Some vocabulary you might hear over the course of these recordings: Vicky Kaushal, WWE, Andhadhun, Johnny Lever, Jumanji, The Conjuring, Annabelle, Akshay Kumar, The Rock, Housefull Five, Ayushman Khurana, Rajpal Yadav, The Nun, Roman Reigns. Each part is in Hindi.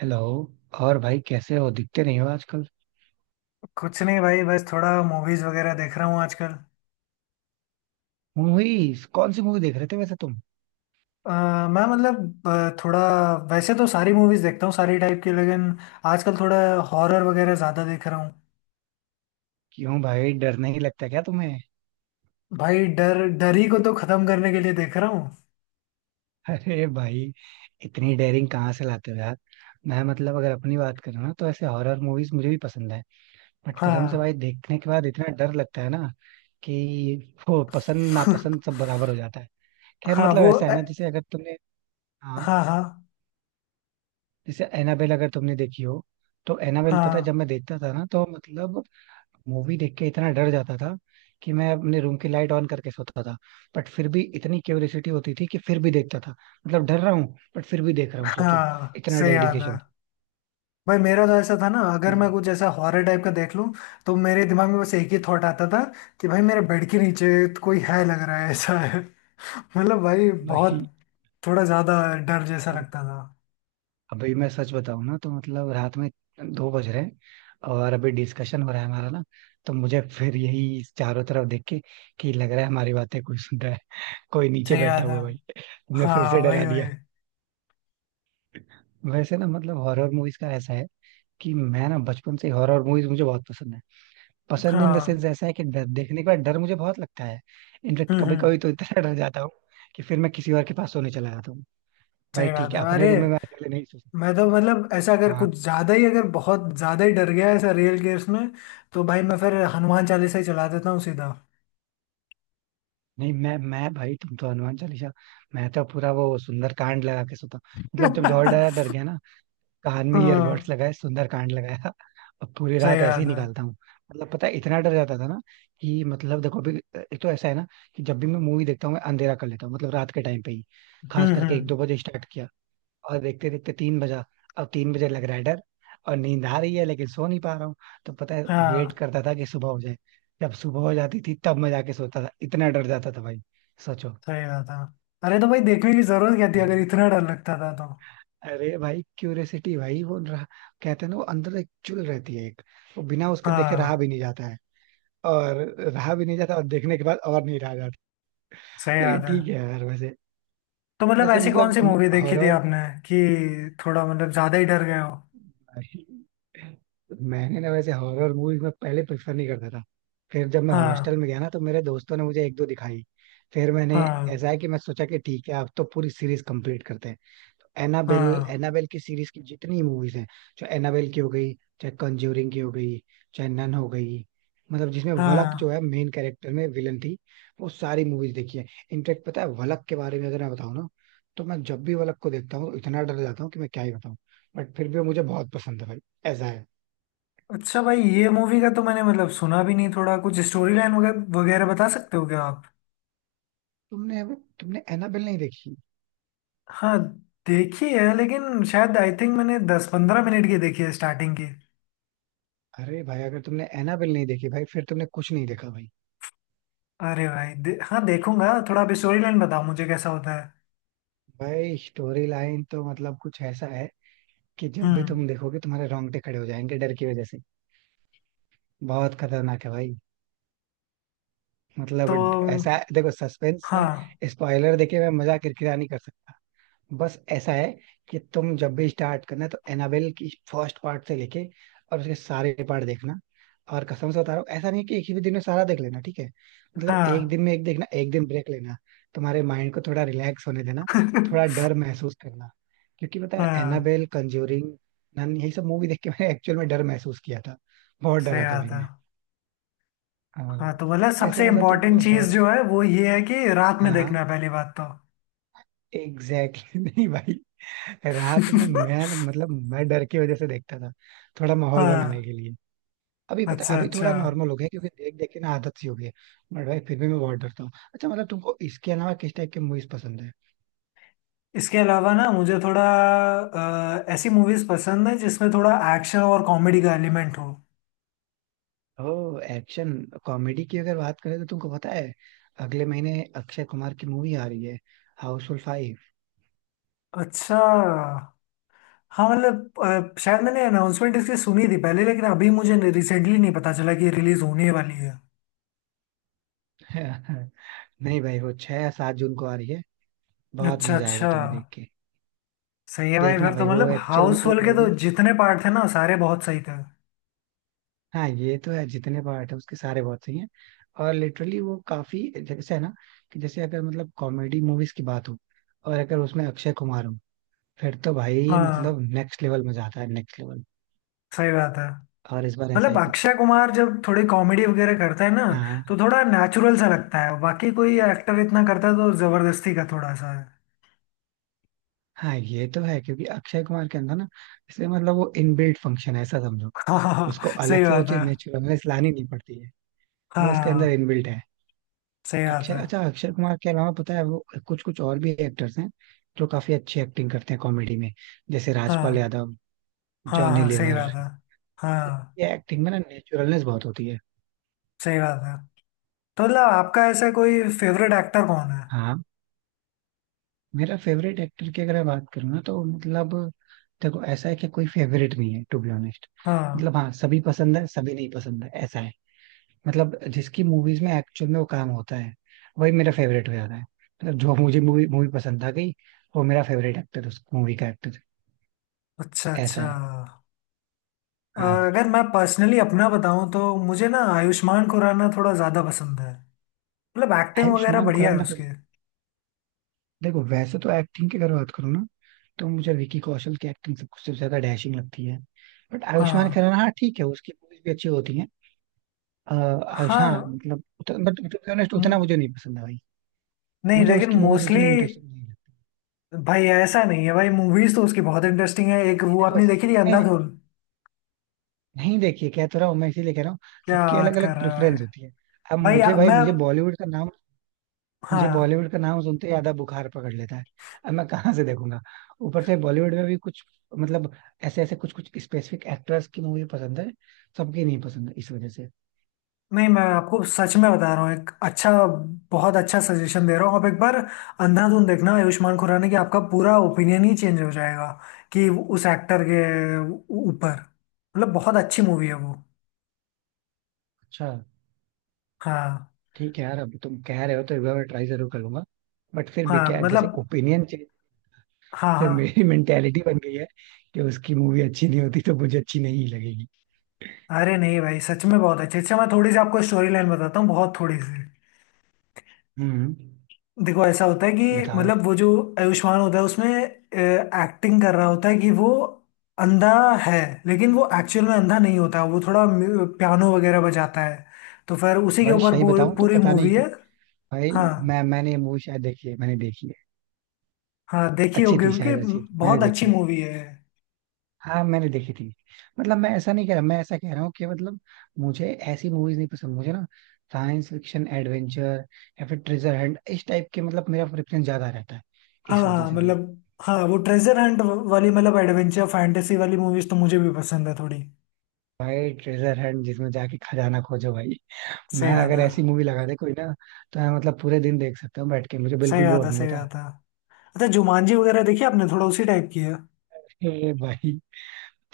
हेलो। और भाई कैसे हो? दिखते नहीं हो आजकल। कुछ नहीं भाई। बस थोड़ा मूवीज वगैरह देख रहा हूँ आजकल। मूवीज कौन सी मूवी देख रहे थे वैसे तुम? अ, मैं मतलब थोड़ा वैसे तो सारी मूवीज देखता हूँ सारी टाइप की, लेकिन आजकल थोड़ा हॉरर वगैरह ज्यादा देख रहा हूँ। क्यों भाई, डर नहीं लगता क्या तुम्हें? भाई डर, डर ही को तो खत्म करने के लिए देख रहा हूँ। अरे भाई, इतनी डेयरिंग कहाँ से लाते हो यार? मैं, मतलब, अगर अपनी बात करूँ ना, तो ऐसे हॉरर मूवीज मुझे भी पसंद है। बट कसम से हाँ। भाई, देखने के बाद इतना डर लगता है ना, कि वो पसंद नापसंद सब बराबर हो जाता है। खैर, हाँ मतलब वो ऐसा है ना, जैसे अगर तुमने, हाँ, हाँ हाँ। जैसे एनाबेल अगर तुमने देखी हो, तो एनाबेल पता है जब हाँ। मैं देखता था ना, तो मतलब मूवी देख के इतना डर जाता था कि मैं अपने रूम की लाइट ऑन करके सोता था। बट फिर भी इतनी क्यूरियोसिटी होती थी कि फिर भी देखता था। मतलब डर रहा हूँ, बट फिर भी देख रहा हूँ, सोचो। हाँ, इतना सही याद डेडिकेशन है। भाई मेरा तो ऐसा था ना, अगर मैं कुछ ऐसा हॉरर टाइप का देख लूं तो मेरे दिमाग में बस एक ही थॉट आता था कि भाई मेरे बेड के नीचे तो कोई है, लग रहा है ऐसा है। मतलब भाई बहुत भाई। थोड़ा ज्यादा डर जैसा अब लगता था। अभी मैं सच बताऊं ना, तो मतलब रात में 2 बज रहे हैं, और अभी डिस्कशन हो रहा है हमारा ना, तो मुझे फिर यही, चारों तरफ देख के, कि लग रहा है हमारी बातें कोई सुन रहा है, कोई नीचे सही बैठा बात है। हुआ है भाई। तुमने फिर से हाँ वही डरा दिया। वही। वैसे ना, मतलब हॉरर मूवीज का ऐसा है कि मैं ना बचपन से, हॉरर मूवीज मुझे बहुत पसंद है। पसंद इन द हाँ। सेंस ऐसा है कि डर, देखने के बाद डर मुझे बहुत लगता है। इनफेक्ट हम्म। कभी हम्म। कभी तो इतना डर जाता हूँ कि फिर मैं किसी और के पास सोने चला जाता हूँ। भाई सही बात ठीक है, है। अपने अरे रूम में मैं अकेले नहीं सो सकता। मैं तो मतलब ऐसा, अगर हाँ, कुछ ज्यादा ही अगर बहुत ज्यादा ही डर गया ऐसा रियल केस में तो भाई मैं फिर हनुमान चालीसा ही चला देता हूँ सीधा। नहीं मैं भाई, तुम तो हनुमान चालीसा, मैं तो पूरा वो सुंदर कांड लगा के सोता हूँ। मतलब जब और डरा, डर गया ना, कान में ईयरबड्स हाँ, लगाए, सुंदर कांड लगाया, और पूरी सही रात ऐसे ही बात है। निकालता हूँ। मतलब पता है इतना डर जाता था ना, कि मतलब देखो अभी, एक तो ऐसा है ना कि जब भी मैं मूवी देखता हूँ मैं अंधेरा कर लेता हूँ, मतलब रात के टाइम पे ही, खास हम्म। करके एक हम्म। दो बजे स्टार्ट किया, और देखते देखते 3 बजा। अब 3 बजे लग रहा है डर, और नींद आ रही है लेकिन सो नहीं पा रहा हूँ, तो पता है वेट हाँ, करता था कि सुबह हो जाए। जब सुबह हो जाती थी तब मैं जाके सोता था, इतना डर जाता था भाई, सोचो। सही बात है। अरे तो भाई देखने की जरूरत क्या थी अगर हम्म। इतना डर लगता था तो? अरे भाई, क्यूरियसिटी भाई, वो रहा, कहते हैं ना, वो अंदर एक चुल रहती है, एक, वो बिना उसके देखे रहा हाँ, भी नहीं जाता है, और रहा भी नहीं जाता और देखने के बाद और नहीं रहा जाता। सही लेकिन बात है। ठीक है यार। वैसे, तो मतलब वैसे ऐसी कौन मतलब सी मूवी देखी थी हॉरर, आपने कि थोड़ा मतलब ज्यादा ही डर गए हो? भाई, मैंने ना वैसे हॉरर मूवीज में पहले प्रेफर नहीं करता था। फिर जब मैं हॉस्टल हाँ में गया ना तो मेरे दोस्तों ने मुझे एक दो दिखाई, फिर मैंने, हाँ। ऐसा है कि मैं सोचा कि ठीक है अब तो पूरी सीरीज कंप्लीट करते हैं। एनाबेल, हाँ। एनाबेल की सीरीज की जितनी मूवीज हैं, चाहे एनाबेल की हो गई, चाहे कंज्यूरिंग की हो गई, चाहे नन हो गई, मतलब जिसमें वलक जो हाँ। है मेन कैरेक्टर में विलन थी, वो सारी मूवीज देखी है। इनफेक्ट पता है वलक के बारे में अगर मैं बताऊं ना, तो मैं जब भी वलक को देखता हूँ तो इतना डर जाता हूँ कि मैं क्या ही बताऊं। बट फिर भी वो मुझे बहुत पसंद है भाई, ऐसा है। अच्छा भाई, ये मूवी का तो मैंने मतलब सुना भी नहीं, थोड़ा कुछ स्टोरी लाइन वगैरह वगैरह बता सकते हो क्या आप? तुमने तुमने एनाबेल नहीं देखी? हाँ, देखी है लेकिन शायद आई थिंक मैंने 10-15 मिनट की देखी है, स्टार्टिंग की। अरे भाई अगर तुमने एनाबेल नहीं देखी भाई, फिर तुमने कुछ नहीं देखा भाई। अरे भाई हाँ देखूंगा, थोड़ा आप स्टोरी लाइन बताओ मुझे कैसा होता है। भाई स्टोरी लाइन तो मतलब कुछ ऐसा है कि जब भी हम्म। तुम देखोगे तुम्हारे रोंगटे खड़े हो जाएंगे डर की वजह से। बहुत खतरनाक है भाई। तो मतलब ऐसा देखो, सस्पेंस में हाँ। स्पॉइलर देके मैं मजाक किरकिरा नहीं कर सकता। बस ऐसा है कि तुम जब भी स्टार्ट करना है तो एनाबेल की फर्स्ट पार्ट से लेके और उसके सारे पार्ट देखना। और कसम से बता रहा हूँ, ऐसा नहीं है कि एक ही दिन में सारा देख लेना, ठीक है? मतलब एक हाँ। दिन में एक देखना, एक दिन ब्रेक लेना, तुम्हारे माइंड को थोड़ा रिलैक्स होने देना, थोड़ा डर महसूस करना। क्योंकि पता है हाँ, एनाबेल, कंज्यूरिंग, नन, यही सब मूवी देख के मैंने एक्चुअल में डर महसूस किया था। बहुत सही डरा था बात भाई है। मैं। हाँ। हाँ तो बोला वैसे सबसे मतलब इम्पोर्टेंट तुमको चीज हॉरर, जो है वो ये है कि रात में हाँ देखना हाँ, है, पहली बात तो। एग्जैक्टली। नहीं भाई, रात में मैं तो, मतलब मैं डर की वजह से देखता था, थोड़ा माहौल हाँ। बनाने के लिए। अभी पता है, अच्छा, अभी अच्छा। थोड़ा नॉर्मल हो गया क्योंकि देख देख के ना आदत सी हो गई है। बट भाई फिर भी मैं बहुत डरता हूँ। अच्छा, मतलब तुमको इसके अलावा किस टाइप की मूवीज पसंद है? इसके अलावा ना मुझे थोड़ा ऐसी मूवीज पसंद है जिसमें थोड़ा एक्शन और कॉमेडी का एलिमेंट हो। ओ, एक्शन कॉमेडी की अगर बात करें तो, तुमको पता है अगले महीने अक्षय कुमार की मूवी आ रही है, हाउसफुल 5। अच्छा। हाँ मतलब शायद मैंने अनाउंसमेंट इसकी सुनी थी पहले लेकिन अभी मुझे रिसेंटली नहीं पता चला कि रिलीज होने वाली है। नहीं भाई, वो 6 या 7 जून को आ रही है। बहुत अच्छा, मजा आएगा अच्छा। तुम्हें देख के। सही है भाई, देखना फिर तो भाई, वो मतलब एक्चुअल में हाउस वो होल्ड के तो मूवी, जितने पार्ट थे ना सारे बहुत सही थे। हाँ ये तो है, जितने पार्ट है उसके सारे बहुत सही हैं। और लिटरली वो काफी, जैसे है ना, कि जैसे अगर, मतलब कॉमेडी मूवीज की बात हो और अगर उसमें अक्षय कुमार हो, फिर तो भाई हाँ, मतलब नेक्स्ट लेवल मजा आता है, नेक्स्ट लेवल। सही बात है। और इस बार ऐसा मतलब ही कुछ है। अक्षय कुमार जब थोड़ी कॉमेडी वगैरह करता है ना हाँ, तो थोड़ा नेचुरल सा लगता है, बाकी कोई एक्टर इतना करता है तो जबरदस्ती का थोड़ा सा है। हाँ ये तो है क्योंकि अक्षय कुमार के अंदर ना, इसलिए, मतलब वो इनबिल्ट फंक्शन है, ऐसा समझो। हाँ हाँ उसको हाँ, अलग सही से वो बात चीज है। नेचुरल लानी नहीं पड़ती है, वो उसके अंदर हाँ, इनबिल्ट है। सही बात अक्षय है। अच्छा, अक्षय कुमार के अलावा पता है वो कुछ कुछ और भी एक्टर्स हैं जो काफी अच्छी एक्टिंग करते हैं कॉमेडी में। जैसे राजपाल हाँ यादव, हाँ जॉनी हाँ, सही लीवर। बात है। हाँ, ये एक्टिंग में ना नेचुरलनेस बहुत होती है। सही बात है। तो मतलब आपका ऐसा कोई फेवरेट एक्टर कौन है? हाँ। मेरा फेवरेट एक्टर की अगर मैं बात करूँ ना, तो मतलब देखो ऐसा है कि कोई फेवरेट नहीं है टू बी ऑनेस्ट। हाँ। मतलब हाँ, सभी पसंद है, सभी नहीं पसंद है, ऐसा है। मतलब जिसकी मूवीज में एक्चुअल में वो काम होता है वही मेरा फेवरेट हो जाता है, मतलब जो मुझे मूवी, मूवी पसंद आ गई, वो मेरा फेवरेट एक्टर, उस मूवी का एक्टर, अच्छा, ऐसा अच्छा। है। अ, हाँ, अगर मैं पर्सनली अपना बताऊं तो मुझे ना आयुष्मान खुराना थोड़ा ज़्यादा पसंद है। मतलब एक्टिंग वगैरह आयुष्मान बढ़िया है खुराना। उसके। देखो वैसे तो एक्टिंग की अगर बात करूँ ना, तो मुझे विकी कौशल की एक्टिंग सब सबसे ज्यादा डैशिंग लगती है। बट आयुष्मान हाँ। खुराना, हाँ ठीक है, उसकी मूवीज भी अच्छी होती हैं। अ, आयुष हाँ, हाँ। मतलब, बट टू बी ऑनेस्ट उतना म- मुझे नहीं पसंद है भाई। नहीं मुझे लेकिन उसकी मूवीज मोस्टली उतनी इंटरेस्टिंग नहीं लगती। भाई ऐसा नहीं है, भाई मूवीज तो उसकी बहुत इंटरेस्टिंग है। एक नहीं, वो देखो, आपने देखी थी नहीं नहीं, अंधाधुन? नहीं देखिए, कह तो रहा हूँ मैं, इसीलिए कह रहा हूँ, क्या सबकी बात अलग कर अलग रहा है? प्रेफरेंस होती है। अब भाई मुझे भाई, मैं। मुझे हाँ। बॉलीवुड का नाम सुनते ही आधा बुखार पकड़ लेता है, अब मैं कहाँ से देखूंगा? ऊपर से बॉलीवुड में भी कुछ, मतलब ऐसे ऐसे कुछ कुछ स्पेसिफिक एक्टर्स की मूवी पसंद है, सबकी नहीं पसंद है इस वजह से। नहीं, मैं आपको सच में बता रहा हूँ, एक अच्छा बहुत अच्छा सजेशन दे रहा हूँ आप एक बार अंधाधुन देखना आयुष्मान खुराना की, आपका पूरा ओपिनियन ही चेंज हो जाएगा कि उस एक्टर के ऊपर। मतलब बहुत अच्छी मूवी है वो। अच्छा, हाँ। ठीक है यार, अब तुम कह रहे हो तो एक बार मैं ट्राई जरूर करूंगा। बट फिर हाँ भी क्या है, जैसे मतलब। ओपिनियन चेंज हाँ। से हाँ। मेरी मेंटेलिटी बन गई है कि उसकी मूवी अच्छी नहीं होती तो मुझे अच्छी नहीं लगेगी। अरे नहीं भाई सच में बहुत अच्छी। अच्छा, मैं थोड़ी सी आपको स्टोरी लाइन बताता हूँ, बहुत थोड़ी सी। हम्म देखो ऐसा होता है कि बताओ। मतलब वो जो आयुष्मान होता है उसमें एक्टिंग कर रहा होता है कि वो अंधा है, लेकिन वो एक्चुअल में अंधा नहीं होता, वो थोड़ा पियानो वगैरह बजाता है, तो फिर उसी के भाई ऊपर सही बताऊं तो पूरी पता नहीं मूवी कि, है। भाई, हाँ। मैंने ये मूवी शायद देखी है, मैंने देखी है। हाँ, देखी होगी अच्छी थी, क्योंकि शायद अच्छी थी, मैंने बहुत अच्छी देखी है। मूवी है। हाँ, मैंने देखी थी। मतलब मैं ऐसा नहीं कह रहा, मैं ऐसा कह रहा हूँ कि मतलब मुझे ऐसी मूवीज नहीं पसंद। मुझे ना साइंस फिक्शन, एडवेंचर, या फिर ट्रेजर हंट, इस टाइप के मतलब मेरा प्रेफरेंस ज्यादा रहता है, हाँ। इस वजह हाँ से भाई। मतलब। हाँ वो ट्रेजर हंट वाली, मतलब एडवेंचर फैंटेसी वाली मूवीज तो मुझे भी पसंद है थोड़ी। भाई ट्रेजर हंट, जिसमें जाके खजाना खोजो भाई, सही मैं बात अगर है। ऐसी मूवी लगा दे कोई ना, तो मैं मतलब पूरे दिन देख सकता हूँ बैठ के, मुझे सही बिल्कुल बात बोर है। नहीं सही होता। बात है। अच्छा, जुमानजी वगैरह देखी आपने? थोड़ा उसी टाइप की है। अरे भाई,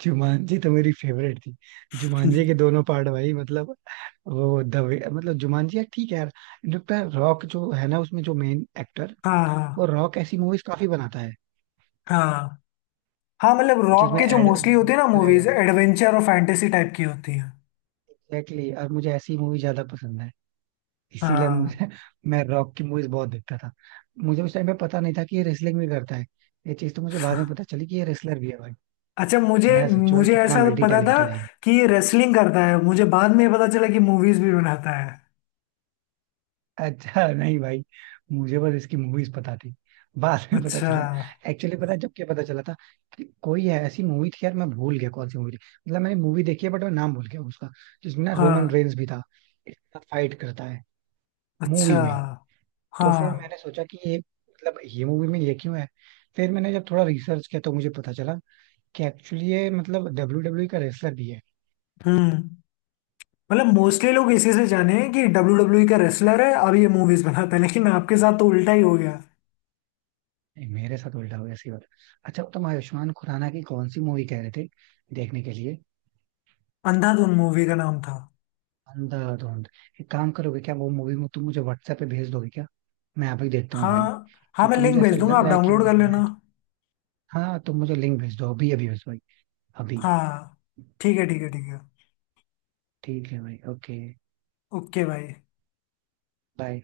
जुमानजी तो मेरी फेवरेट थी, जुमानजी के दोनों पार्ट भाई, मतलब, वो दवे, मतलब जुमानजी यार, ठीक है यार। इनफैक्ट यार रॉक जो है ना, उसमें जो मेन एक्टर, हाँ वो हाँ। रॉक ऐसी मूवीज काफी बनाता है, हाँ। हाँ मतलब रॉक जिसमें के जो एड, मोस्टली होते हैं ना मूवीज एडवेंचर और फैंटेसी टाइप की होती है। एग्जैक्टली, और मुझे ऐसी मूवी ज्यादा पसंद है, इसीलिए हाँ। मुझे, मैं रॉक की मूवीज बहुत देखता था। मुझे उस टाइम पे पता नहीं था कि ये रेसलिंग भी करता है, ये चीज तो मुझे बाद में पता चली कि ये रेसलर भी है भाई। अच्छा मुझे मैं सोचू भाई, मुझे कितना ऐसा मल्टी पता था टैलेंटेड है। कि ये रेसलिंग करता है, मुझे बाद में पता चला कि मूवीज भी बनाता है। अच्छा नहीं भाई, मुझे बस इसकी मूवीज पता थी, बाद में पता अच्छा। चला। एक्चुअली पता है जब क्या पता चला था, कि कोई है ऐसी मूवी थी यार, मैं भूल गया कौन सी मूवी थी, मतलब मैंने मूवी देखी है बट मैं नाम भूल गया उसका, जिसमें ना रोमन हाँ। रेंस भी था, इसके साथ फाइट करता है अच्छा। मूवी में। हाँ। तो फिर मैंने सोचा कि ये, मतलब ये मूवी में ये क्यों है, फिर मैंने जब थोड़ा रिसर्च किया तो मुझे पता चला कि एक्चुअली ये, मतलब WW का रेसलर भी है। हम्म। मतलब मोस्टली लोग इसी से जाने हैं कि WW का रेसलर है, अब ये मूवीज बनाता है, लेकिन आपके साथ तो उल्टा ही हो गया। नहीं, मेरे साथ उल्टा हो गया, सी बात। अच्छा तुम आयुष्मान खुराना की कौन सी मूवी कह रहे थे देखने के लिए? अंधाधुन मूवी का नाम था। अंधाधुंध। एक काम करोगे क्या, वो मूवी में तुम मुझे व्हाट्सएप पे भेज दोगे क्या? मैं अभी देखता हूँ भाई, हाँ। हाँ, मैं क्योंकि लिंक मुझे ऐसा भेज दूंगा लग आप रहा है कि डाउनलोड वो कर लेना। movie-, हाँ तुम मुझे लिंक भेज दो, अभी, अभी भेज दो भाई, अभी। हाँ। ठीक है ठीक है ठीक है। ठीक है भाई, ओके। ओके भाई। बाय।